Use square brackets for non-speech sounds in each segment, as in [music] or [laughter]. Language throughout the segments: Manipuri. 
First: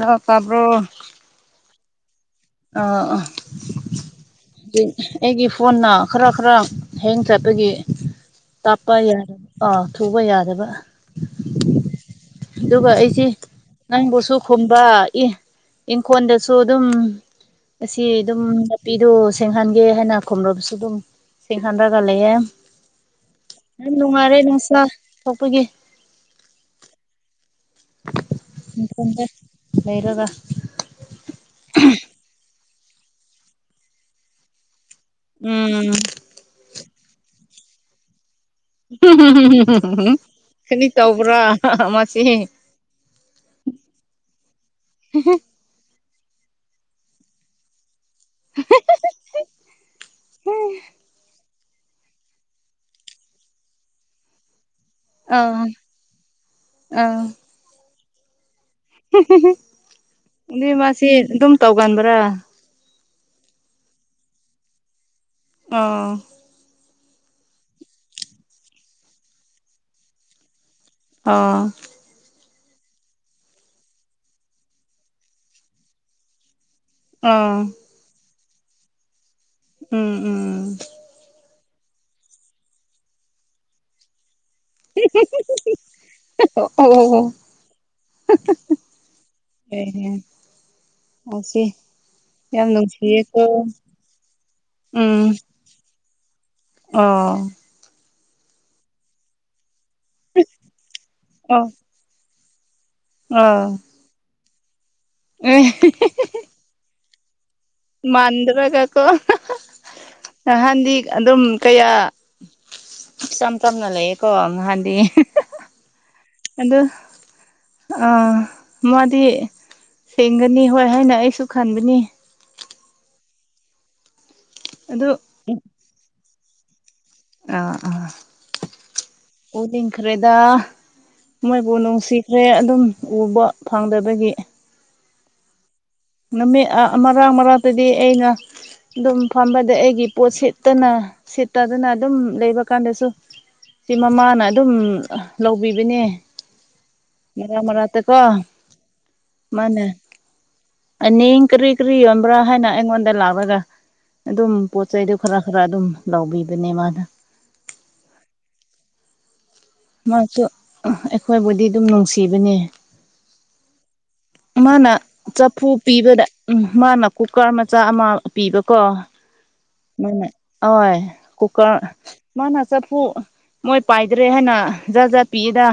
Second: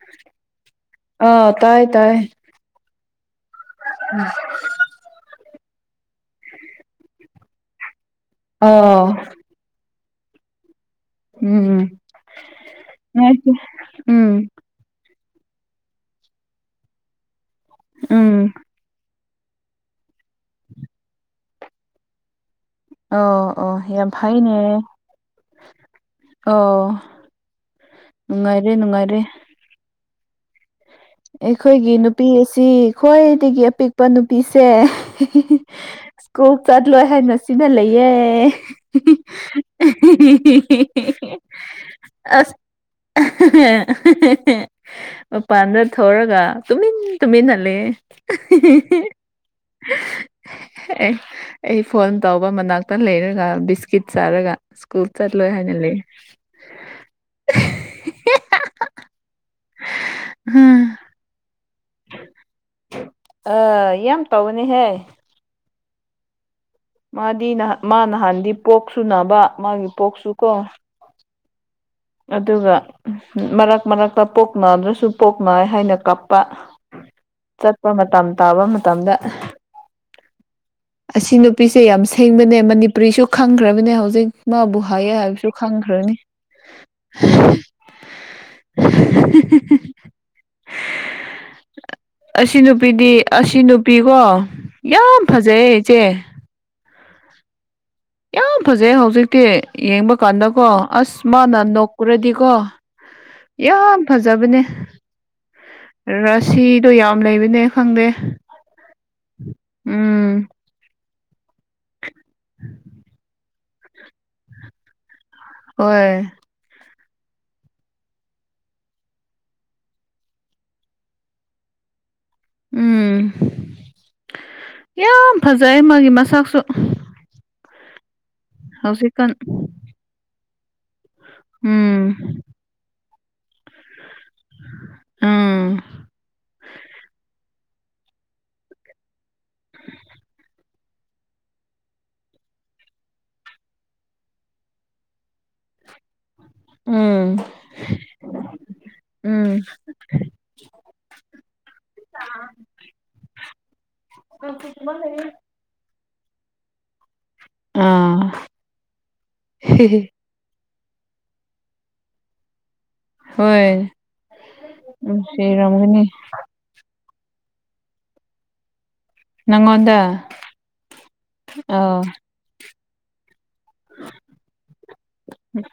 ꯍ ꯀꯥꯕ꯭ꯔꯣ ꯑꯥ ꯇꯥꯏ ꯇꯥꯏ ꯑ ꯑꯩꯒꯤ ꯐꯣꯟꯅ ꯈꯔ ꯈꯔ ꯍꯦꯡ ꯆꯠꯄꯒꯤ ꯇꯥꯄ ꯑꯥ ꯌꯥꯗꯕ ꯑꯥ ꯊꯨꯕ ꯌꯥꯗꯕ ꯎꯝ ꯑꯗꯨꯒ ꯑꯩꯁꯤ ꯅꯪꯕꯨꯁꯨ ꯎꯝ ꯈꯣꯝ ꯗ ꯏ ꯏꯪꯈꫭꯟꯗꯁꯨ ꯑꯗꯨꯝ ꯑꯁꯤ ꯑꯗꯨꯝ ꯎꯝ ꯅꯥꯄꯤꯗꯨ ꯁꯦꯡꯍꯟꯒꯦ ꯍꯥꯏꯅ ꯈꯨꯝꯂꯕꯁꯨ ꯑꯗꯨꯝ ꯁꯦꯡꯍꯟꯔꯒ ꯂꯩꯌꯦ ꯑꯣ ꯑꯣ ꯌꯥꯝ ꯅꯨꯡꯉꯥꯏꯔꯦ ꯐꯩꯅꯦ ꯅꯨꯡꯁꯥ ꯊꯣꯛꯄꯒꯤ ꯑꯣ ꯅꯨꯡꯉꯥꯏꯔꯦ ꯅꯨꯡꯉꯥꯏꯔꯦ ꯂꯩꯔꯒ ꯑꯩꯈꯣꯏꯒꯤ ꯅꯨꯄꯤ ꯑꯁꯤ ꯈ꯭ꯋꯥꯏꯗꯒꯤ ꯑꯄꯤꯛꯄ ꯅꯨꯄꯤꯁꯦ ꯎꯝ ꯁ꯭ꯀꯨꯜ ꯆꯠꯂꯣꯏ ꯍꯥꯏꯅ ꯁꯤꯅ ꯂꯩꯌꯦ ꯎꯝ ꯎꯝ ꯎꯝ ꯎꯝ ꯈꯅꯤ ꯇꯧꯕ꯭ꯔꯥ ꯃꯥꯁꯤ ꯑꯦ ꯊꯣꯔꯒ ꯇꯨꯃꯤꯟ ꯇꯨꯃꯤꯟꯅ ꯂꯩꯌꯦ ꯑ ꯑꯩ ꯐꯣꯟ ꯇꯧꯕ ꯃꯅꯥꯛꯇ ꯂꯩꯔꯒ ꯕꯤꯁꯀꯤꯠ ꯆꯥꯔꯒ ꯁ꯭ꯀꯨꯜ ꯆꯠꯂꯣꯏ ꯍꯥꯏꯅ ꯂꯩ ꯑ ꯑꯗꯨꯏ ꯍꯝ ꯃꯥꯁꯤ ꯑꯗꯨꯝ ꯇꯧꯒꯟꯕ꯭ꯔꯥ ꯑ ꯌꯥꯝ ꯇꯧꯕꯅꯤꯍꯦ ꯑꯥ ꯃꯥꯗꯤꯥꯟ ꯃꯥ ꯅꯍꯥꯟꯗꯤ ꯄꯣꯛ ꯁꯨꯅꯕ ꯃꯥꯒꯤ ꯄꯣꯛꯁꯨ ꯀꯣ ꯑꯣ ꯑꯗꯨꯒ ꯃꯔꯛ ꯃꯔꯛꯇ ꯄꯣꯛ ꯅꯥꯗ꯭ꯔꯁꯨ ꯄꯣꯛ ꯅꯥꯏ ꯍꯥꯏꯅ ꯀꯥꯞꯄ ꯑꯥ ꯇ ꯃꯇꯝ ꯇꯥꯕ ꯃꯇꯝꯗ ꯎꯝ ꯎꯝ ꯑꯁꯤ ꯅꯨꯄꯤꯁꯦ ꯌꯥꯝ ꯁꯦꯡꯕꯅꯦ ꯃꯅꯤꯄꯨꯔꯤꯁꯨ ꯈꯪꯈ꯭ꯔꯕꯅꯦ ꯍꯧꯖꯤꯛ ꯃꯥꯕꯨ ꯍꯥꯏꯌꯦ ꯍꯥꯏꯕꯁꯨ ꯈꯪꯈ꯭ꯔꯅꯤ ꯑꯣ ꯑꯣ ꯑꯦ ꯑ ꯁꯤ ꯑꯁꯤ ꯅꯨꯄꯤꯗꯤ ꯑꯁꯤ ꯅꯨꯄꯤꯀꯣ ꯌꯥꯝ ꯎꯝ ꯐꯖꯩꯌꯦ ꯏꯆꯦ ꯑꯣ ꯌꯥꯝ ꯐꯖꯩ ꯍꯧꯖꯤꯛꯇꯤ ꯌꯦꯡꯕ ꯀꯥꯟꯗꯀꯣ ꯑꯁ ꯃꯥꯅ ꯑꯣ ꯅꯣꯛꯀꯨꯔꯗꯤꯀꯣ ꯑꯥ ꯌꯥꯝ ꯐꯖꯕꯅꯦ ꯑꯦ ꯔꯁꯤꯗꯣ ꯌꯥꯝ ꯂꯩꯕꯅꯦ ꯈꯪꯗꯦ ꯃꯟꯗ꯭ꯔꯒ ꯀꯣ ꯎꯝ ꯅꯍꯥꯟꯗꯤ ꯑꯗꯨꯝ ꯀꯌꯥ ꯏꯆꯝ ꯆꯝꯅ ꯂꯩꯌꯦꯀꯣ ꯉꯍꯥꯟꯗꯤ ꯍꯣꯏ ꯑꯗꯨ ꯑꯥ ꯃꯥꯗꯤ ꯁꯦꯡꯒꯅꯤ ꯍꯣꯏ ꯍꯥꯏꯅ ꯑꯩꯁꯨ ꯈꯟꯕꯅꯤ ꯎꯝ ꯑꯗꯨ ꯌꯥꯝ ꯐꯖꯩ ꯃꯥꯒꯤ ꯃꯁꯛꯁꯨ ꯑꯥ ꯑꯥ ꯍꯧꯖꯤ ꯀꯥꯟ ꯈꯨꯗꯤꯡꯈ꯭ꯔꯦꯗ ꯃꯣꯏꯕꯨ ꯎꯝ ꯅꯨꯡꯁꯤꯈ꯭ꯔꯦ ꯑꯗꯨꯝ ꯎꯕ ꯐꯪꯗꯕꯒꯤ ꯎꯝ ꯅꯨꯃꯤꯠ ꯑ ꯑꯃꯔꯛ ꯃꯔꯛꯇꯗꯤ ꯑꯩꯅ ꯑꯗꯨꯝ ꯐꯝꯕꯗ ꯑꯩꯒꯤ ꯄꯣꯠ ꯁꯤꯠꯇꯅ ꯁꯤꯠꯇꯗꯅ ꯑꯗꯨꯝ ꯂꯩꯕ ꯀꯥꯟꯗꯁꯨ ꯁꯤ ꯃꯃꯥꯅ ꯑꯗꯨꯝ ꯂꯧꯕꯤꯕꯅꯦ ꯎꯝ ꯃꯔꯥ ꯃꯔꯥ ꯇ ꯀꯣ ꯎꯝ ꯃꯥꯅꯦ ꯑꯅꯤꯡ ꯀꯔꯤ ꯀꯔꯤ ꯌꯣꯟꯕ꯭ꯔꯥ ꯍꯥꯏꯅ ꯑꯩꯉꯣꯟꯗ ꯂꯥꯛꯂꯒ ꯑꯗꯨꯝ ꯄꯣꯠ ꯆꯩꯗꯨ ꯈꯔ ꯈꯔ ꯑꯗꯨꯝ ꯂꯧꯕꯤꯕꯅꯦ ꯃꯥꯅ ꯑꯥ ꯍꯤ ꯍꯤ ꯃꯍꯥꯛ ꯑꯩꯈꯣꯏꯕꯨꯗꯤ ꯑꯗꯨꯝ ꯅꯨꯡꯁꯤꯕꯅꯦ ꯍꯣꯏ ꯃꯥꯅ ꯆꯐꯨ ꯅꯨꯡꯁꯤꯔꯝꯒꯅꯤ ꯄꯤꯕꯗ ꯎꯝ ꯃꯥꯅ ꯀꯨꯀꯔ ꯃꯆꯥ ꯑꯃ ꯄꯤꯕꯀꯣ ꯅꯪꯉꯣꯟꯗ ꯃ ꯍꯣꯏ ꯀꯨꯀꯔ ꯑꯥ ꯃꯥꯅ ꯆꯐꯨ ꯃꯣꯏ ꯄꯥꯏꯗ꯭ꯔꯦ ꯍꯥꯏ ꯖꯥꯠ ꯖꯥꯠ ꯄꯤꯗ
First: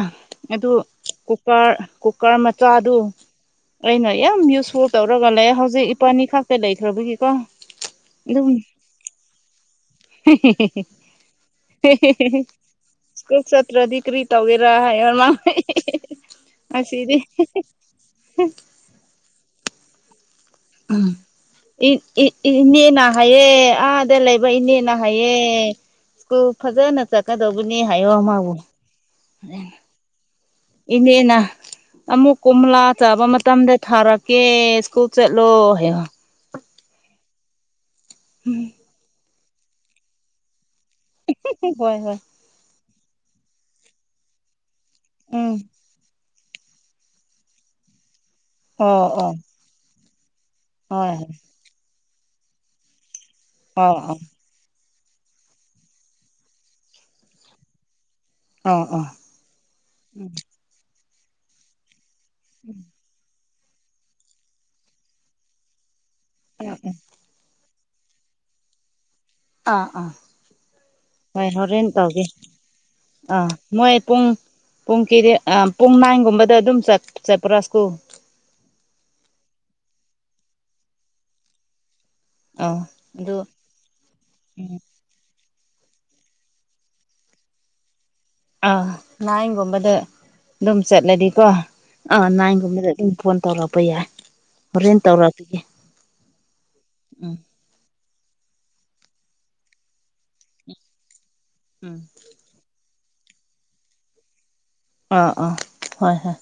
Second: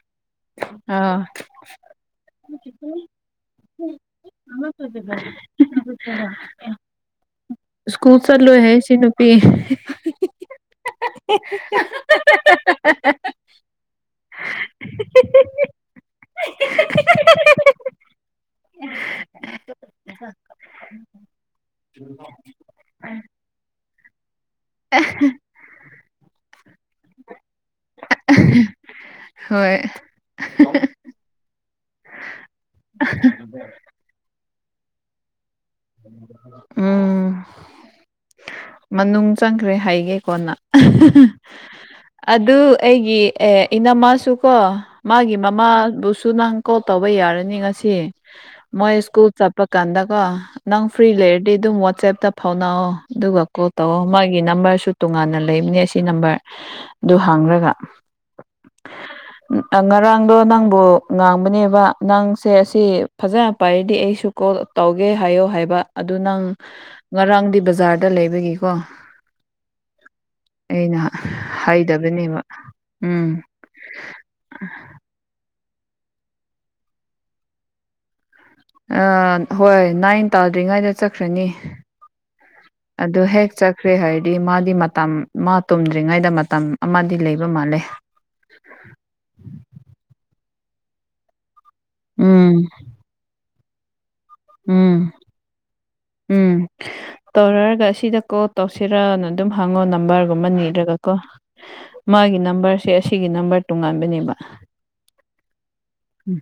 ꯑꯗꯨ ꯑꯥ ꯀꯨꯀꯔ ꯀꯨꯀꯔ ꯃꯆꯥꯗꯨ ꯑꯩꯅ ꯌꯥꯝ ꯌꯨ ꯁꯣꯔ ꯇꯧꯔꯒ ꯂꯩ ꯍꯧꯖꯤꯛ ꯏꯄꯥꯅꯤ ꯈꯇ ꯂꯩꯈ꯭ꯔꯕꯒꯤꯀꯣ ꯁ꯭ꯀꯨꯜ ꯆꯠ ꯑꯗꯨꯝ ꯂꯣꯏꯍꯦ ꯁꯤ ꯅꯨꯨꯄꯤ [unintelligible] [unintelligible] ꯑꯦꯁꯦ ꯀ꯭ꯔꯗꯤ ꯀ꯭ꯔꯤ ꯇꯧꯒꯦꯔꯥ ꯍꯥꯏꯌ ꯃꯥ ꯑꯁꯤꯗꯤ ꯎ ꯅꯅ ꯍꯌꯦ ꯑ ꯗ ꯂꯩꯕ ꯏꯅꯦꯅ ꯍꯥꯏꯌꯦꯦ ꯁ꯭ꯀꯨꯜ ꯐꯖꯅ ꯆꯠꯀꯗꯧꯕꯅꯤ ꯍꯥꯏꯌꯣ ꯑꯃꯕꯨ ꯎꯝ ꯍ ꯏꯅꯦꯅꯥ ꯑꯃꯨꯛ ꯀꯣꯝꯂꯥ ꯆꯥꯕ ꯃꯇꯝꯗ ꯊꯥꯔꯛꯀꯦ ꯁ꯭ꯀꯨꯜ ꯆꯠꯂꯣ ꯍꯥꯏ ꯎꯝ ꯃꯅꯨ ꯆꯪꯈ꯭ꯔꯦ ꯍꯩꯒꯦ ꯀꯣꯟꯅ ꯍꯣꯏ ꯍꯣꯏ ꯑꯗꯨ ꯑꯩꯒꯤ ꯏꯅꯃꯥꯁꯨꯀꯣ ꯃꯥꯒꯤ ꯎꯝ ꯃꯃꯥꯕꯨꯁꯨ ꯁꯨ ꯅꯪ ꯀꯣꯜ ꯇꯧꯕ ꯌꯥꯔꯅꯤ ꯉꯁꯤ ꯃꯣꯏ ꯑꯣ ꯁ꯭ꯀꯨꯜ ꯑꯣ ꯆꯠꯄ ꯀꯥꯟꯗꯀꯣ ꯅꯪ ꯐ꯭ꯔꯤ ꯍꯣꯏ ꯍꯣꯏ ꯂꯩꯔꯗꯤ ꯑꯗꯨꯝ ꯋꯥꯆꯦꯞꯇ ꯐꯥꯎꯅꯑꯣ ꯑꯗꯨꯒ ꯀꯣꯜ ꯑꯣ ꯇꯧꯑꯣ ꯑꯣ ꯃꯥꯒꯤ ꯒꯤ ꯅꯝꯕꯔꯁꯨ ꯇꯣꯉꯥꯟꯅ ꯂꯩꯕꯅꯦ ꯁꯤ ꯅꯝꯕꯔ ꯑꯗꯨ ꯍꯥꯡꯈ꯭ꯔꯒ ꯑꯣ ꯑꯣ ꯎꯝ ꯉꯔꯥꯡꯗꯣ ꯅꯪꯕꯨ ꯉꯥꯡꯕꯅꯦꯕ ꯅꯪꯁꯦ ꯑꯁꯤ ꯐꯖꯅ ꯄꯥꯏꯔꯗꯤ ꯑꯩꯁꯨ ꯀꯣꯜ ꯇꯧꯒꯦ ꯍꯥꯏꯌꯣ ꯍꯥꯏꯕ ꯑꯗꯨ ꯅꯪ ꯉꯔꯥꯡꯗꯤ ꯕꯖꯥꯔꯗ ꯂꯩꯕꯒꯤꯀꯣ ꯑꯥ ꯑꯥ ꯑꯩꯅ ꯍꯣꯏ ꯍꯣꯔꯦꯟ ꯇꯧꯒꯦ ꯍꯩꯗꯕꯅꯦꯕ ꯎꯝ ꯑꯥ ꯃꯣꯏ ꯄꯨꯡ ꯄꯨꯡ ꯀꯦ ꯄꯨꯡ ꯅꯥꯏꯟꯒꯨꯝꯕꯗ ꯑꯗꯨꯝ ꯆꯠꯄ꯭ꯔꯥ ꯁ꯭ꯀꯨꯜ ꯍꯣꯏ ꯅꯥꯏꯟ ꯇꯥꯗ꯭ꯔꯤꯉꯩꯗ ꯆꯠꯈ꯭ꯔꯅꯤ ꯑꯗꯨ ꯍꯦꯛ ꯆꯠꯈ꯭ꯔꯦ ꯍꯥꯏꯗꯤ ꯃꯥꯗꯤ ꯃꯇꯝ ꯃꯥ ꯇꯨꯝꯗ꯭ꯔꯤꯉꯩꯗ ꯃꯇꯝ ꯑꯃꯗꯤ ꯂꯩꯕ ꯃꯥꯜꯂꯦ ꯑꯥ ꯅꯥꯏꯟꯒꯨꯝꯕꯗ ꯑꯗꯨꯝ ꯆꯠꯂꯗꯤꯀꯣ ꯑꯥ ꯎꯝ ꯅꯥꯏꯟꯒꯨꯝꯕꯗ ꯐꯣꯟ ꯇꯧꯔꯛꯄ ꯌꯥꯏ ꯍꯣꯔꯦꯟ ꯎꯝ ꯇꯧꯔꯛꯄꯤꯒꯦ ꯎꯝ ꯎꯝ ꯇꯧꯔꯑꯒ ꯁꯤꯗꯀꯣ ꯇꯧꯁꯤꯔꯅ ꯑꯗꯨꯝ ꯍꯪꯉꯣ ꯅꯝꯕꯔꯒꯨꯝꯕ ꯅꯤꯔꯒꯀꯣ ꯎꯝ ꯃꯥꯒꯤ ꯅꯝꯕꯔꯁꯦ ꯑꯁꯤꯒꯤ ꯅꯝꯕꯔ ꯇꯣꯉꯥꯟꯕꯅꯦꯕ ꯑꯥ ꯑꯥ ꯍꯣꯏ ꯍꯣꯏ ꯎꯝ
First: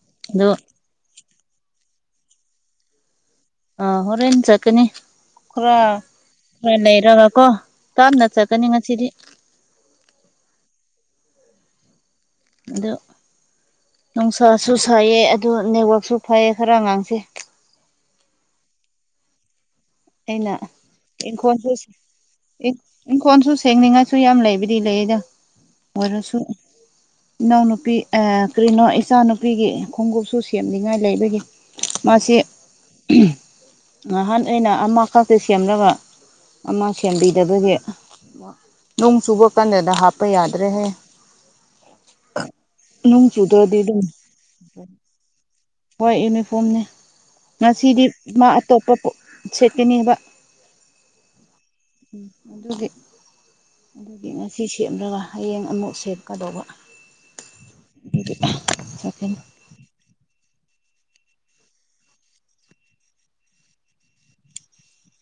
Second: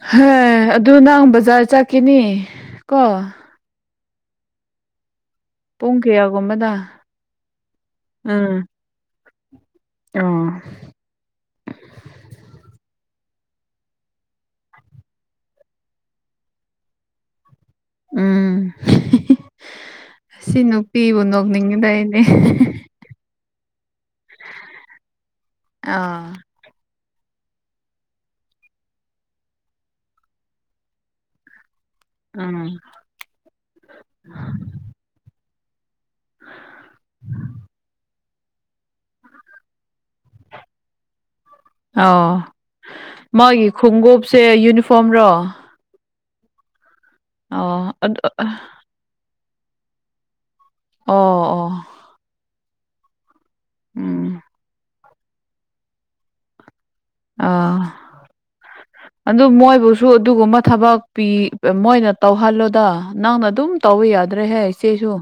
ꯍ ꯑꯗꯨ ꯑꯗꯨ ꯅꯪ ꯕꯖꯥꯔ ꯆꯠꯈꯤꯅꯤ ꯀꯣ ꯑ ꯍꯣꯔꯦꯟꯟ ꯆꯀꯅꯤ ꯈꯔ ꯄꯨꯡ ꯀꯌꯥꯒꯨꯝꯕꯗ ꯈꯔ ꯂꯩꯔꯒ ꯀꯣ ꯇꯥꯞꯅ ꯆꯠꯀꯅꯤ ꯉꯁꯤꯗꯤ ꯑꯥ ꯑ ꯅꯨꯡꯁꯥꯁꯨ ꯁꯥꯏꯩꯌꯦ ꯑꯗꯨ ꯅꯦꯠꯋꯥꯛꯁꯨ ꯐꯩꯌꯦ ꯈꯔ ꯉꯥꯡꯁꯦ ꯎꯝ ꯑꯩꯅ ꯑꯁꯤ ꯅꯨꯄꯤꯕꯨ ꯅꯣꯛꯅꯤꯡꯉꯗꯏꯅꯦ ꯏꯪꯈꯣꯟꯜꯁꯨ ꯁꯦꯡꯅꯤꯡꯉꯥꯏꯁꯨ ꯌꯥꯝ ꯂꯩꯕꯗꯤ ꯂꯩꯗ ꯑꯥ ꯑꯣꯏꯔꯁꯨ ꯏꯅꯥꯎꯅꯨꯄꯤ ꯀꯔꯤꯅꯣ ꯏꯆꯥꯅꯨꯄꯤꯒꯤ ꯈꯣꯡꯎꯞꯁꯨ ꯁꯦꯝꯅꯤꯡꯉꯥꯏ ꯂꯩꯕꯒꯤ ꯃꯥꯁꯤ ꯎꯝ ꯅꯍꯥꯟ ꯑꯩꯅ ꯑꯃꯈꯛꯇꯦ ꯁꯦꯝꯅꯕ ꯑꯃ ꯁꯦꯝꯕꯤꯗꯕꯁꯦ ꯅꯣꯡ ꯆꯨꯕ ꯀꯥꯟꯗꯗ ꯍꯥꯞꯄ ꯌꯥꯗ꯭ꯔꯦꯍꯦ ꯑꯥꯎ ꯅꯣꯡ ꯃꯥꯒꯤ ꯆꯨꯗ꯭ꯔꯗꯤ ꯑꯗꯨꯝ ꯈꯣꯡꯎꯣꯞꯁꯦ ꯌꯨꯅꯤꯐꯣꯔꯝꯔꯣ ꯍꯣꯏ ꯌꯨꯅꯤꯐꯣꯔꯝꯅꯦ ꯑꯣ ꯉꯁꯤꯗꯤ ꯑꯗꯨ ꯃꯥ ꯑꯇꯣꯞꯄ ꯁꯦꯠꯀꯅꯤꯕ ꯑꯣ ꯑꯣ ꯎꯝ ꯑꯗꯨꯒꯤ ꯑꯗꯨꯗꯤ ꯎꯝ ꯉꯁꯤ ꯁꯦꯠꯂꯒ ꯍꯌꯦꯡ ꯑꯃꯨꯛ ꯁꯦꯠꯀꯗꯧꯕ ꯑꯥ ꯑꯗꯨꯗꯤ ꯑꯗꯨ ꯑꯗꯨ ꯃꯣꯏꯕꯨ ꯊ꯭ꯔꯨ ꯑꯗꯨꯒꯨꯝꯕ ꯊꯕꯛ ꯄꯤ ꯃꯣꯏꯅ ꯇꯧꯍꯜꯂꯣꯗ ꯅꯪꯅ ꯑꯗꯨꯝ ꯇꯧꯕ ꯌꯥꯗ꯭ꯔꯦꯍ ꯁꯨ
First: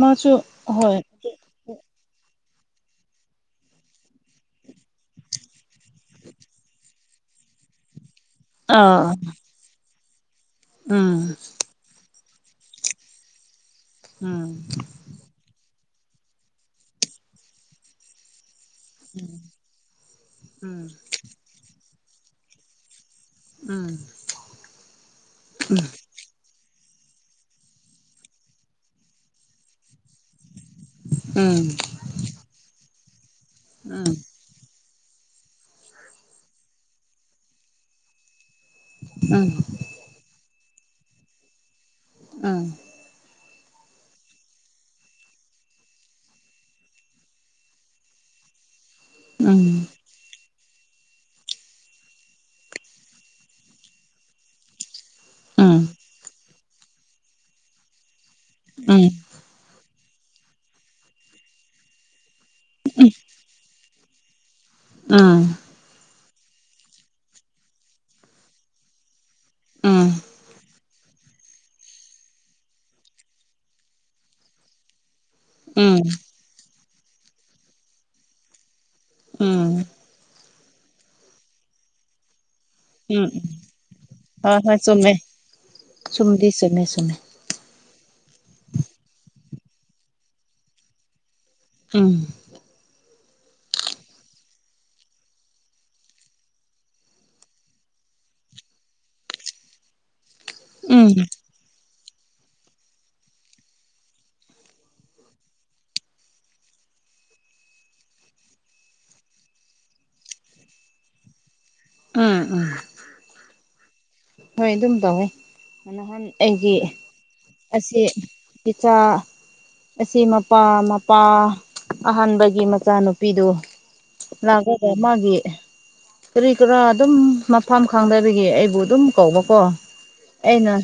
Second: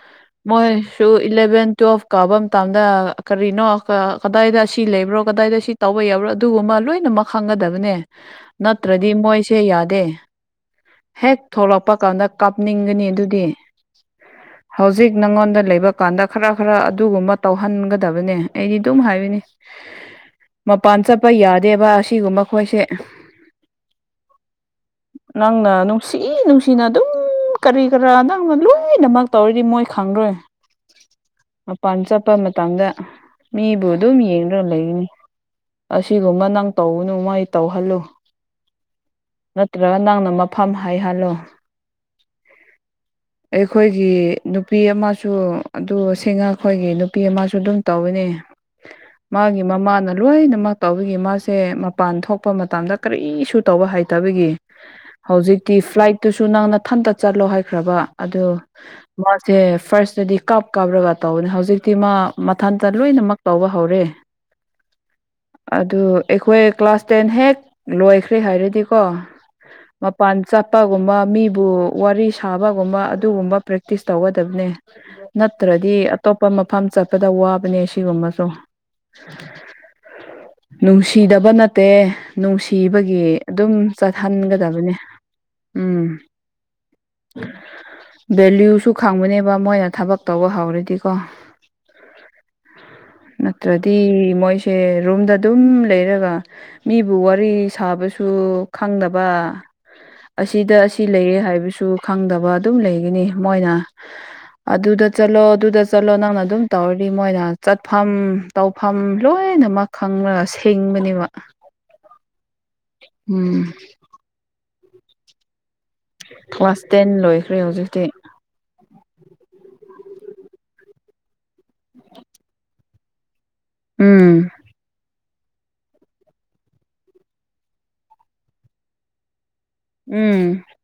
ꯃꯥꯁꯨ ꯍꯣꯏ ꯃꯣꯏꯁꯨ ꯏꯂꯦꯚꯦꯟ ꯇꯨꯋꯦꯜꯐ ꯀꯥꯕ ꯃꯇꯝꯗ ꯀꯔꯤꯅꯣ ꯀꯗꯥꯏꯗ ꯑꯁꯤ ꯂꯩꯕ꯭ꯔꯣ ꯀꯗꯥꯏꯗ ꯁꯤ ꯇꯧꯕ ꯌꯥꯎꯔꯣ ꯑꯗꯨꯒꯨꯝꯕ ꯂꯣꯏꯅꯃꯛ ꯈꯥꯡꯒꯗꯕ ꯅꯠꯇ꯭ꯔꯗꯤ ꯑꯥ ꯃꯣꯏꯁꯦ ꯌꯥꯗꯦ ꯎꯝ ꯍꯦꯛ ꯊꯣꯛꯣꯂꯛꯄ ꯀꯥꯟꯗ ꯀꯥꯞꯅꯤꯡꯒꯅꯤ ꯑꯗꯨꯗꯤ ꯎꯝ ꯍꯧꯖꯤꯛ ꯅꯪꯉꯣꯟꯗ ꯂꯩꯕ ꯀꯥꯟꯗ ꯈꯔ ꯈꯔ ꯑꯗꯨꯒꯨꯝꯕ ꯇꯧꯍꯟꯒꯗꯕꯅꯦ ꯑꯩꯗꯤ ꯑꯗꯨꯝ ꯍꯥꯏꯕꯅꯤ ꯎꯝ ꯃꯄꯥꯟ ꯆꯠꯄ ꯌꯥꯗꯦꯕ ꯑꯁꯤꯒꯨꯝꯕ ꯑꯩꯈꯣꯏꯁꯦ ꯎꯝ ꯅꯪꯅ ꯅꯨꯡꯁꯤ ꯅꯨꯡꯁꯤꯅ ꯑꯗꯨꯝ ꯀꯔꯤ ꯀꯔꯥ ꯅꯪꯅ ꯂꯣꯏꯅꯃꯛ ꯇꯧꯔꯤꯗꯤ ꯃꯣꯏ ꯈꯪꯗꯣꯏ ꯎꯝ ꯑ ꯄ ꯑꯟꯆꯥꯄꯃ ꯇꯉ ꯃꯤꯕꯨ ꯎꯝ ꯑꯗꯨꯝ ꯌꯦꯡꯗꯨꯅ ꯂꯩꯅꯤ ꯑꯁꯤꯒꯨꯝꯕ ꯅꯪ ꯇꯧꯅꯨ ꯃꯣꯏ ꯇꯧꯍꯜꯂꯨ ꯎꯝ ꯅꯠꯇ꯭ꯔꯒ ꯅꯪꯅ ꯃꯐꯝ ꯍꯥꯏꯍꯜꯂꯨ ꯑꯝ ꯑꯩꯈꯣꯏꯒꯤ ꯅꯨꯄꯤ ꯑꯃꯁꯨ ꯑꯗꯨ ꯁꯤꯡꯉ ꯑꯩꯈꯣꯏꯒꯤ ꯅꯨꯄꯤ ꯑꯃꯁꯨ ꯑꯗꯨꯝ ꯇꯧꯋꯤꯅꯦ ꯎꯝ ꯎꯝ ꯎꯝ ꯃꯥꯒꯤ ꯃꯃꯥꯅ ꯂꯣꯏꯅꯃꯛ ꯇꯥꯎꯕꯤꯈꯤ ꯃꯥꯁꯦ ꯃꯄꯥꯟ ꯊꯣꯛ ꯄꯄ ꯃꯇꯝꯗ ꯀꯔꯤꯁꯨ ꯇꯧꯕ ꯍꯥꯏꯇꯕꯒꯤ ꯍꯧꯖꯤꯛꯇꯤ ꯐ꯭ꯂꯥꯏꯠ ꯇꯨꯁꯨ ꯅꯪꯅ ꯊꯟꯇ ꯆꯠꯂꯣ ꯍꯥꯏꯈ꯭ꯔꯕ ꯑꯗꯨ ꯑꯪ ꯃꯥꯁꯦ ꯐꯥꯔꯁꯇꯗꯤ ꯀꯥꯞ ꯀꯥꯞꯔꯒ ꯇꯧꯕꯅꯤ ꯍꯧꯖꯤꯛꯇꯤ ꯃꯥ ꯃꯊꯟꯇ ꯂꯣꯏꯅꯃꯛ ꯇꯧꯕ ꯍꯧꯔꯦ ꯑꯗꯨ ꯑꯩꯈꯣꯏ ꯀ꯭ꯂꯥꯁ ꯀꯣꯇꯦꯟ ꯍꯦꯛ ꯂꯣꯏꯈ꯭ꯔꯦ ꯍꯥꯏꯔꯗꯤꯀꯣ ꯎꯝ ꯃꯄꯥꯟ ꯆꯥꯄꯒꯨꯝꯕ ꯃꯤ ꯕꯨ ꯋꯥꯔꯤ ꯁꯥꯕꯒꯨꯝꯕ ꯑꯗꯨꯒꯨꯝꯕ ꯄ꯭ꯔꯦꯛꯇꯤꯁ ꯇꯧꯒꯗꯕꯅꯦ ꯅꯠꯇ꯭ꯔꯗꯤ ꯑꯇꯣꯞꯄ ꯃꯐꯝ ꯆꯠꯄꯗ ꯋꯥꯕꯅꯦ ꯁꯤꯒꯨꯝꯕꯁꯨ ꯎꯝ ꯅꯨꯡꯁꯤꯗꯕ ꯅꯠꯇꯦ ꯅꯨꯡꯁꯤꯕꯒꯤ ꯎꯝ ꯑꯗꯨꯝ ꯍꯣꯏ ꯍꯣꯏ ꯆꯠꯍꯟꯒꯗꯕꯅꯦ ꯆꯨꯝꯃꯦ ꯎꯝ ꯆꯨꯝꯗꯤ ꯆꯨꯝꯃꯦ ꯆꯨꯝꯃꯦ ꯚꯦꯂꯨꯁꯨ ꯈꯪꯕꯅꯦꯕ ꯃꯣꯏꯅ ꯊꯕꯛ ꯇꯧꯕ ꯍꯧꯔꯗꯤꯀꯣ ꯏꯪ ꯅꯠꯇ꯭ꯔꯗꯤ ꯃꯣꯏꯁꯦ ꯔꯨꯝꯗ ꯑꯗꯨꯝ ꯂꯩꯔꯒ ꯃꯤꯕꯨ ꯋꯥꯔꯤ ꯁꯥꯕꯁꯨ ꯈꯪꯗꯕ ꯑꯁꯤꯗ ꯑꯁꯤ ꯎꯝ ꯂꯩꯌꯦ ꯍꯥꯏꯕꯁꯨ ꯈꯪꯗꯕ ꯑꯗꯨꯝ ꯂꯩꯒꯅꯤ ꯃꯣꯏꯅ ꯑꯗꯨꯗ ꯆꯠꯂꯣ ꯑꯗꯨꯗ ꯆꯠꯂꯣ ꯅꯪꯅ ꯑꯗꯨꯝ ꯇꯧꯔꯗꯤ ꯃꯣꯏꯅ ꯆꯠꯐꯝ ꯇꯧꯐꯝ ꯂꯣꯏꯅꯃꯛ ꯈꯪꯉꯒ ꯁꯦꯡꯕꯅꯦꯕ ꯎꯝ ꯎꯝ ꯎꯝ ꯍꯣꯏ ꯑꯗꯨꯝ ꯇꯧꯋꯦ ꯅꯍꯥꯟ ꯑꯩꯒꯤ ꯀ꯭ꯂꯥꯁ ꯇꯦꯟ ꯂꯣꯏꯈ꯭ꯔꯦ ꯑꯁꯤ ꯍꯧꯖꯤꯛꯇꯤ ꯄꯤꯖꯆꯥ ꯑꯁꯤ ꯃꯄꯥ ꯃꯄꯥ ꯑꯍꯥꯟꯕꯒꯤ ꯃꯆꯥꯅꯨꯄꯤꯗꯨ ꯎꯝ ꯂꯒꯒ ꯃꯥꯒꯤ ꯀꯔꯤ ꯀꯔꯥ ꯑꯗꯨꯝ ꯃꯐꯝ ꯈꯪꯗꯕꯒꯤ ꯑꯩꯕꯨ ꯑꯗꯨꯝ ꯀꯧꯕꯀꯣ ꯎꯝ ꯑꯩꯅ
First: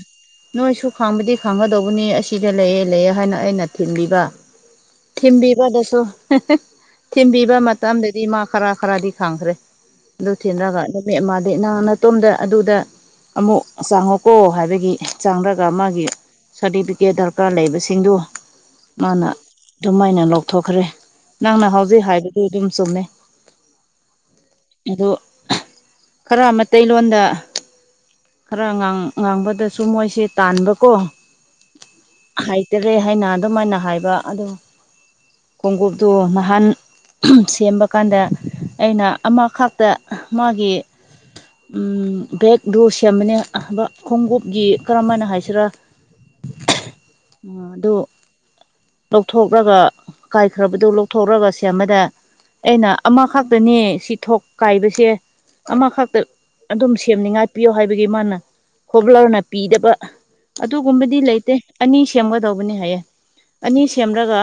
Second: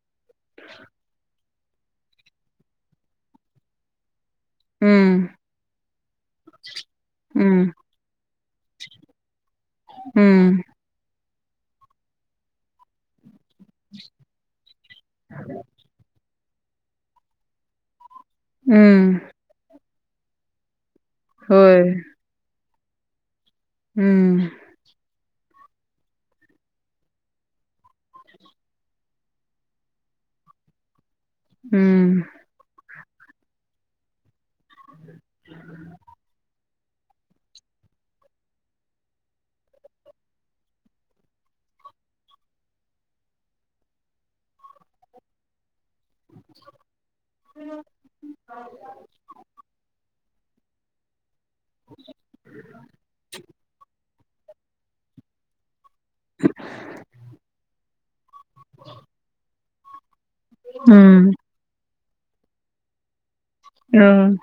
ꯅꯣꯏ ꯁ ꯈꯥꯡꯕꯗꯤ ꯈꯥꯡꯒꯗꯧꯕꯅꯤ ꯑꯁꯤꯗ ꯂꯩꯌꯦꯦ ꯂꯩꯌꯦꯦ ꯍꯥꯏꯅ ꯑꯩꯅ ꯊꯤꯟꯕꯤꯕ ꯎꯝ ꯊꯤꯡꯕꯤ ꯄꯗ ꯁꯣ ꯊꯤꯟꯕꯤꯕ ꯎꯝ ꯃꯇꯝꯗꯗꯤ ꯃꯥ ꯈꯔ ꯈꯔꯗꯤ ꯈꯪꯈ꯭ꯔꯦ ꯑꯗꯨ ꯎꯝ ꯊꯤꯟꯔꯒ ꯃ ꯃꯥꯗꯤ ꯅꯍ ꯅꯇꯣꯝꯗ ꯑꯗꯨꯗ ꯑꯃꯨꯛ ꯆꯥꯡꯉꯨꯀꯣ ꯍꯥꯏꯕꯒꯤ ꯆꯥꯡꯔꯒ ꯃꯥꯒꯤ ꯁꯥꯔꯇꯤꯐꯤꯀꯦꯠ ꯗꯔꯀꯥꯔ ꯂꯩꯕꯁꯤꯡꯗꯨ ꯎꯝ ꯃꯥꯅ ꯑꯗꯨꯃꯥꯏꯅ ꯂꯧꯊꯣꯛꯈ꯭ꯔꯦ ꯅꯪꯅ ꯍꯣꯏ ꯍꯥꯎꯖꯩ ꯍꯥꯏꯕꯗꯨ ꯑꯗꯨꯝ ꯆꯨꯝꯃꯦ ꯎꯝ ꯑ ꯈꯔ ꯃꯠꯇꯩ ꯂꯣꯟꯗ ꯈꯔ ꯉꯥꯡꯕꯗꯁꯨ ꯃꯣꯏꯁꯦ ꯇꯥꯟꯕꯀꯣ ꯎꯝ ꯍꯥꯏꯇꯔꯦ ꯍꯥꯏꯅ ꯑꯗꯨꯝꯥꯏꯅ ꯍꯥꯏꯕ ꯑꯗꯣ ꯈꯣꯡꯎꯞꯇꯨ ꯅꯍꯥꯟ ꯁꯦꯝꯕ ꯀꯥꯟꯗ ꯑꯩꯅ ꯑꯃꯈꯥꯛꯇ ꯃꯥꯒꯤ ꯕꯦꯛ ꯔꯣ ꯁꯦꯝ ꯁꯦꯝꯕꯅꯦꯕ ꯈꯣꯡꯎꯞꯀꯤ ꯀꯔꯝ ꯍꯥꯏꯅ ꯍꯥꯏꯁꯤꯔꯥ ꯑꯗꯨ ꯂꯧꯊꯣꯛꯂꯒ ꯀꯥꯏꯈ꯭ꯔꯕꯗꯨ ꯂꯧꯊꯣꯛꯔꯒ ꯁꯦꯝꯦ ꯑꯃꯗ ꯑꯩꯅ ꯑꯃꯈꯛꯇꯅꯤ ꯁꯤ ꯊꯣꯛ ꯀꯥꯏꯕꯁꯦ ꯑꯃꯈꯛꯇ ꯑꯗꯨꯝ ꯁꯦꯝꯅꯤꯡꯉꯥꯏꯥꯛꯄꯤꯌꯣ ꯍꯥꯏꯕ ꯅ ꯈꯣꯕꯂꯔꯅ ꯄꯤꯗꯕ ꯑꯗꯨꯒꯨꯝꯕꯗꯤ ꯂꯩ ꯎꯝ ꯂꯩꯇꯦ ꯑꯅꯤ ꯁꯦꯝꯒꯗꯧꯕꯅꯤ ꯍꯥꯏꯌꯦ ꯑꯅꯤ ꯎꯝ ꯁꯦꯝꯔꯒ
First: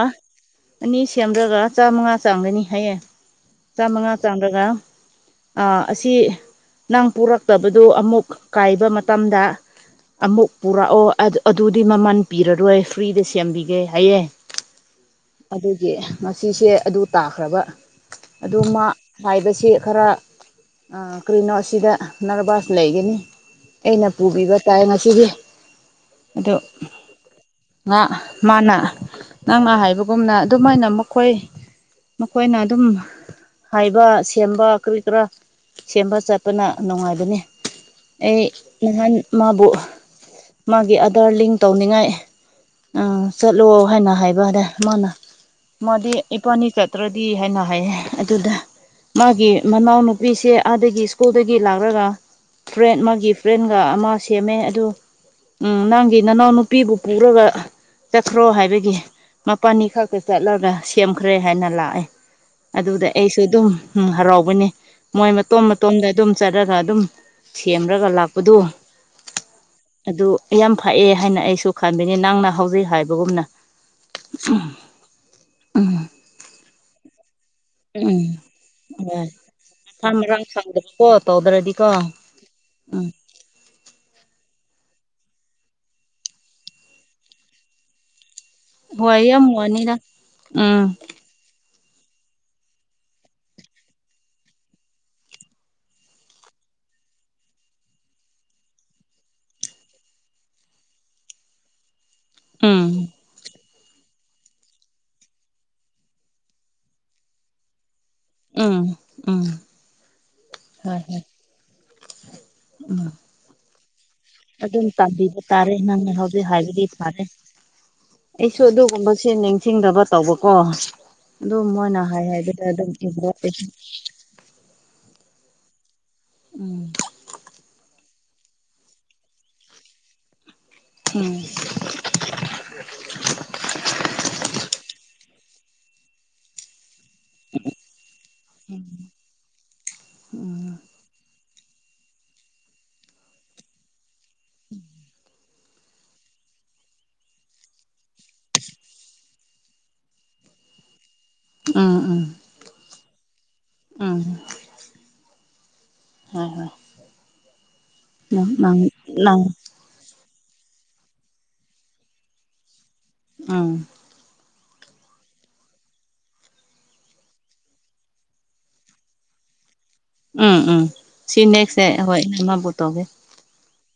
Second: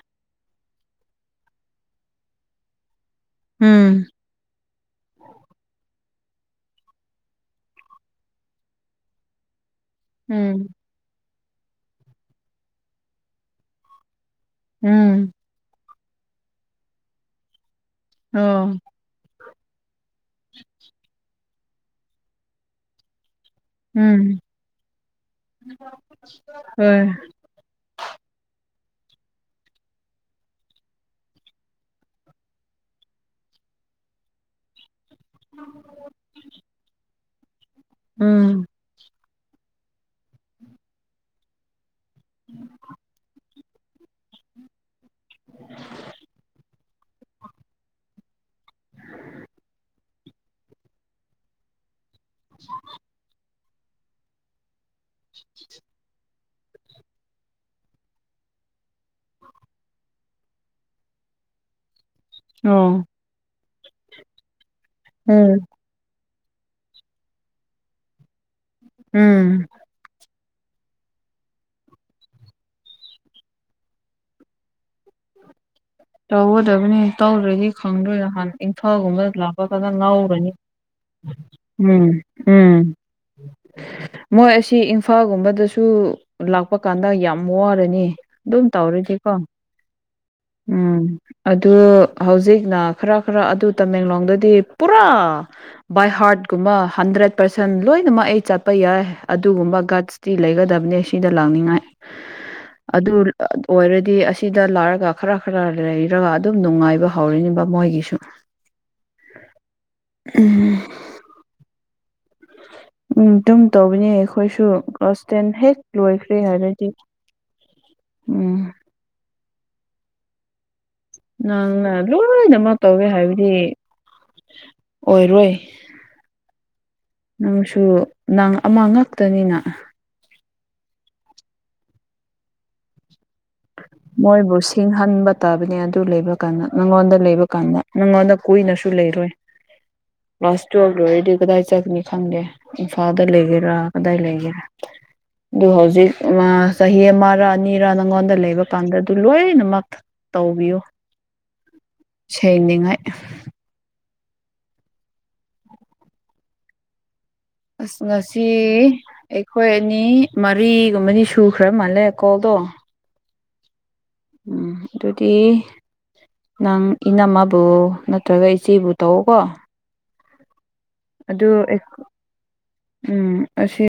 ꯑꯅꯤ ꯁꯦꯝꯂꯒ ꯆꯥꯃꯉꯥ ꯆꯥꯒꯅꯤ ꯍꯥꯏꯌꯦꯦ ꯎꯝ ꯆꯥꯃꯉꯥ ꯆꯥꯔꯒ ꯑꯁꯤ ꯅꯪ ꯄꯨꯔꯛꯇꯕꯗꯨ ꯑꯃꯨꯛ ꯀꯥꯏꯕ ꯃꯇꯝꯗ ꯑꯃꯨꯛ ꯎꯝ ꯄꯨꯔꯛꯑꯣ ꯑꯗꯨꯗꯤ ꯃꯃꯜ ꯄꯤꯔꯔꯣꯏ ꯐ꯭ꯔꯤꯗ ꯁꯦꯝꯕꯤꯒꯦ ꯍꯥꯏꯌꯦꯦ ꯎꯝ ꯑꯗꯨꯒꯤ ꯉꯁꯤꯁꯦ ꯑꯗꯨ ꯇꯥꯈ꯭ꯔꯕ ꯑꯗꯨ ꯑꯣ ꯃꯥ ꯍꯥꯏꯕꯁꯦ ꯈꯔ ꯀꯔꯤꯅꯣ ꯑꯁꯤꯗ ꯅꯔꯚꯁ ꯂꯩꯒꯅꯤ ꯑꯩꯅ ꯎꯝ ꯄꯨꯕꯤꯕ ꯇꯥꯏ ꯉꯁꯤꯗꯤ ꯑ ꯍꯣꯏ ꯉꯥ ꯃꯥꯅ ꯉ ꯉꯥ ꯍꯥꯏꯕꯒꯨꯝꯅ ꯑꯗꯨꯃꯥꯏꯅ ꯃꯈꯣꯏ ꯃꯈꯣꯏꯅ ꯑꯗꯨꯝ ꯍꯥꯏꯕ ꯁꯦꯝꯕ ꯈꯔ ꯁꯦꯝꯕ ꯆꯠꯄꯅ ꯅꯨꯡꯉꯥꯏꯕꯅꯤ ꯑꯩ ꯎꯝ ꯅꯍꯥꯟ ꯃꯥꯕꯨ ꯃꯥꯒꯤ ꯑꯥꯙꯔ ꯂꯤꯡ ꯇꯧꯅꯤꯡꯉꯥꯏ ꯑꯥ [inaudible] ꯆꯠꯂꯣ ꯍꯥꯏꯅ ꯍꯥꯏꯕ ꯑꯗꯦ ꯃꯥꯅ ꯃꯥꯗꯤ ꯏꯄꯥꯅꯤ ꯆꯠꯇ꯭ꯔꯗꯤ ꯍꯥꯏꯅ ꯍꯥꯏꯌꯦ ꯑꯗꯨꯗ ꯃꯥꯒꯤ ꯃꯅꯥꯎꯅꯨꯄꯤꯁꯦ ꯑꯥꯗꯒꯤ ꯁ꯭ꯀꯨꯜꯗꯒꯤ ꯂꯥꯛꯂꯒ [inaudible] ꯐ꯭ꯔꯦꯟ ꯃꯥꯒꯤ ꯐ꯭ꯔꯦꯟꯒ ꯑꯃ ꯁꯦꯝꯃꯦ ꯑꯗꯨ ꯅꯪꯒꯤ ꯅꯅꯥꯎꯅ ꯅꯨꯄꯤꯕꯨ ꯄꯨꯔꯒ ꯆꯠꯈ꯭ꯔꯣ ꯍꯥꯏꯕꯒꯤ ꯃꯄꯥꯅꯤ ꯈꯛꯇ ꯆꯠꯂꯒ ꯁꯦꯝꯈ꯭ꯔꯦ ꯍꯥꯏꯅ ꯂꯥꯛꯑꯦ ꯑꯣ ꯑꯗꯨꯗ ꯑꯩꯁꯨ ꯑꯗꯨꯝ ꯍꯔꯥꯎꯕꯅꯤ ꯃꯣꯏ ꯎꯝ ꯃꯇꯣꯝ ꯃꯇꯣꯝꯗ ꯑꯗꯨꯝ ꯆꯠꯂꯒ ꯑꯗꯨꯝ ꯁꯦꯝꯔꯒ ꯂꯥꯛꯄꯗꯨꯣ ꯎꯝ ꯑꯗꯨ ꯌꯥꯝ ꯐꯛꯑꯦ ꯍꯥꯏꯅ ꯑꯩꯁꯨ ꯈꯟꯕꯅꯤ ꯅꯪꯅ ꯍꯧꯖꯤꯛ ꯍꯥꯏꯕꯒꯨꯝꯅ ꯎ ꯑ ꯇꯧꯒꯗꯕꯅꯤ ꯇꯧꯗ꯭ꯔꯗꯤ ꯈꯪꯗ꯭ꯔꯣꯏꯅ ꯍꯥꯟꯅ ꯏꯪꯈꯥꯜꯒꯨꯝꯕ ꯂꯥꯛꯄ ꯀꯗ ꯉꯥꯎꯔꯅꯤ ꯀꯣ ꯇꯧꯗ꯭ꯔꯗꯤ ꯀꯣ ꯎꯝ ꯎꯝ ꯃꯣꯏ ꯑꯁꯤ ꯑꯐꯥꯒꯨꯝꯕꯗꯁꯨ ꯂꯥꯛꯄ ꯀꯥꯟꯗ ꯌꯥꯝ ꯋꯥꯔꯅꯤ ꯑꯗꯨꯝ ꯇꯧꯔꯗꯤꯀꯣ ꯋꯅꯤꯗ ꯎꯝ ꯑꯗꯨ ꯍꯧꯖꯤꯛꯅ ꯈꯔ ꯈꯔ ꯑꯗꯨ ꯇꯃꯦꯡꯂꯣꯡꯗꯗꯤ ꯄꯨꯔꯥ ꯕꯥꯏ ꯍꯥꯔꯠꯀꯨꯝꯕ ꯍꯟꯗ꯭ꯔꯦꯠ ꯄꯥꯔꯁꯦꯟꯠ ꯂꯣꯏꯅꯃꯛ ꯑꯩ ꯆꯠꯄ ꯌꯥꯏ ꯑꯗꯨꯒꯨꯝꯕ ꯒꯠꯁ ꯇꯤ ꯂꯩꯒꯗꯕꯅꯦ ꯁꯤꯗ ꯂꯥꯛꯅꯤꯡꯉꯥꯏ ꯎꯝ ꯑꯗꯨ ꯑꯣꯏꯔꯗꯤ ꯑꯁꯤꯗ ꯂꯥꯛꯑꯒ ꯈꯔ ꯈꯔ ꯂꯩꯔꯒ ꯑꯗꯨꯝ ꯅꯨꯡꯉꯥꯏꯕ ꯍꯧꯔꯤꯅꯤꯕ ꯃꯣꯏꯒꯤꯁꯨ ꯎꯝ ꯎꯝ ꯍ ꯎꯝ ꯗꯨꯝ ꯇꯧꯕꯅꯦ ꯑꯩꯈꯣꯏꯁꯨ ꯑꯗꯨꯝ ꯀ꯭ꯂꯥꯁ ꯇꯝꯕꯤꯕ ꯇꯦꯟ ꯇꯥꯔꯦ ꯍꯦꯛ ꯅꯪꯅ ꯂꯣꯏꯈ꯭ꯔꯦ ꯍꯧꯖꯤꯛ ꯍꯥꯏꯕꯗꯤ ꯍꯥꯏꯔꯗꯤ ꯐꯔꯦ ꯎꯝ ꯑꯩꯁꯨ ꯑꯗꯨꯒꯨꯝꯕꯁꯦ ꯅꯤꯡꯁꯤꯡꯗꯕ ꯇꯧꯕꯀꯣ ꯑꯗꯨꯝ ꯅꯪꯅ ꯃꯣꯏꯅ ꯍꯥꯏ ꯍꯥꯏꯕꯗ ꯂꯣꯏꯅꯃꯛ ꯑꯗꯨꯝ ꯇꯧꯒꯦ ꯍꯥꯏꯕꯗꯤ ꯑꯣꯏꯔꯣꯏ ꯎꯝ [inaudible] ꯅꯪꯁꯨ ꯅꯪ ꯑꯃ ꯉꯛꯇꯅꯤꯅ ꯎꯝ ꯃꯣꯏꯕꯨ ꯁꯤꯡꯍꯟꯕ ꯇꯥꯕꯅꯤ ꯑꯗꯨ ꯂꯩꯕ ꯀꯥꯟꯗ ꯅꯪꯉꯣꯟꯗ ꯂꯩꯕ ꯀꯥꯟꯗ ꯅꯪꯉꯣꯟꯗ ꯀꯨꯏꯅꯁꯨ ꯂꯩꯔꯣꯏ ꯀ꯭ꯂꯥꯁ ꯇꯨꯌꯦꯜꯞ ꯂꯣꯏꯔꯗꯤ ꯀꯗꯥꯏ ꯆꯠꯅꯤ ꯈꯪꯗꯦ ꯏꯝꯐꯥꯜꯗ ꯂꯩꯒꯦꯔꯥ ꯀꯗꯥꯏ ꯂꯩ ꯑꯗꯨ ꯍꯧꯖꯤꯛ ꯆꯍꯤ ꯑꯃꯔ ꯑꯅꯤꯔ ꯅꯪꯉꯣꯟꯗ ꯂꯩꯕ ꯇꯟꯗꯔ꯭ꯗꯤ ꯂꯣꯏꯅꯃꯛ ꯇꯧꯕꯤꯌꯨ ꯎꯥ ꯎꯝ ꯁꯦꯡꯅꯤꯡꯉꯥꯏ ꯎꯝ ꯍꯣꯏ ꯍꯣꯏ ꯑꯁ ꯉꯁꯤ ꯅꯪ ꯅꯪ ꯅꯪ ꯑꯩꯈꯣꯏ ꯑꯅꯤ ꯃꯔꯤ ꯃꯔꯤ ꯁꯨꯈ꯭ꯔꯦ ꯃꯥꯜꯂꯦ ꯀꯣꯗꯣ ꯑꯥꯎ ꯎꯝ ꯑꯗꯨꯗꯤ ꯅꯪ ꯏꯅꯝꯃꯕꯨ ꯅꯠꯇ꯭ꯔꯒ ꯏꯆꯦꯕꯨ ꯇꯧꯑꯣꯀꯣ ꯎꯝ ꯎꯝ ꯁꯤ ꯅꯦꯛꯁꯦ ꯍꯣꯏ ꯏꯃꯕꯨ ꯇꯧꯒꯦ ꯎꯝ ꯑꯁꯤ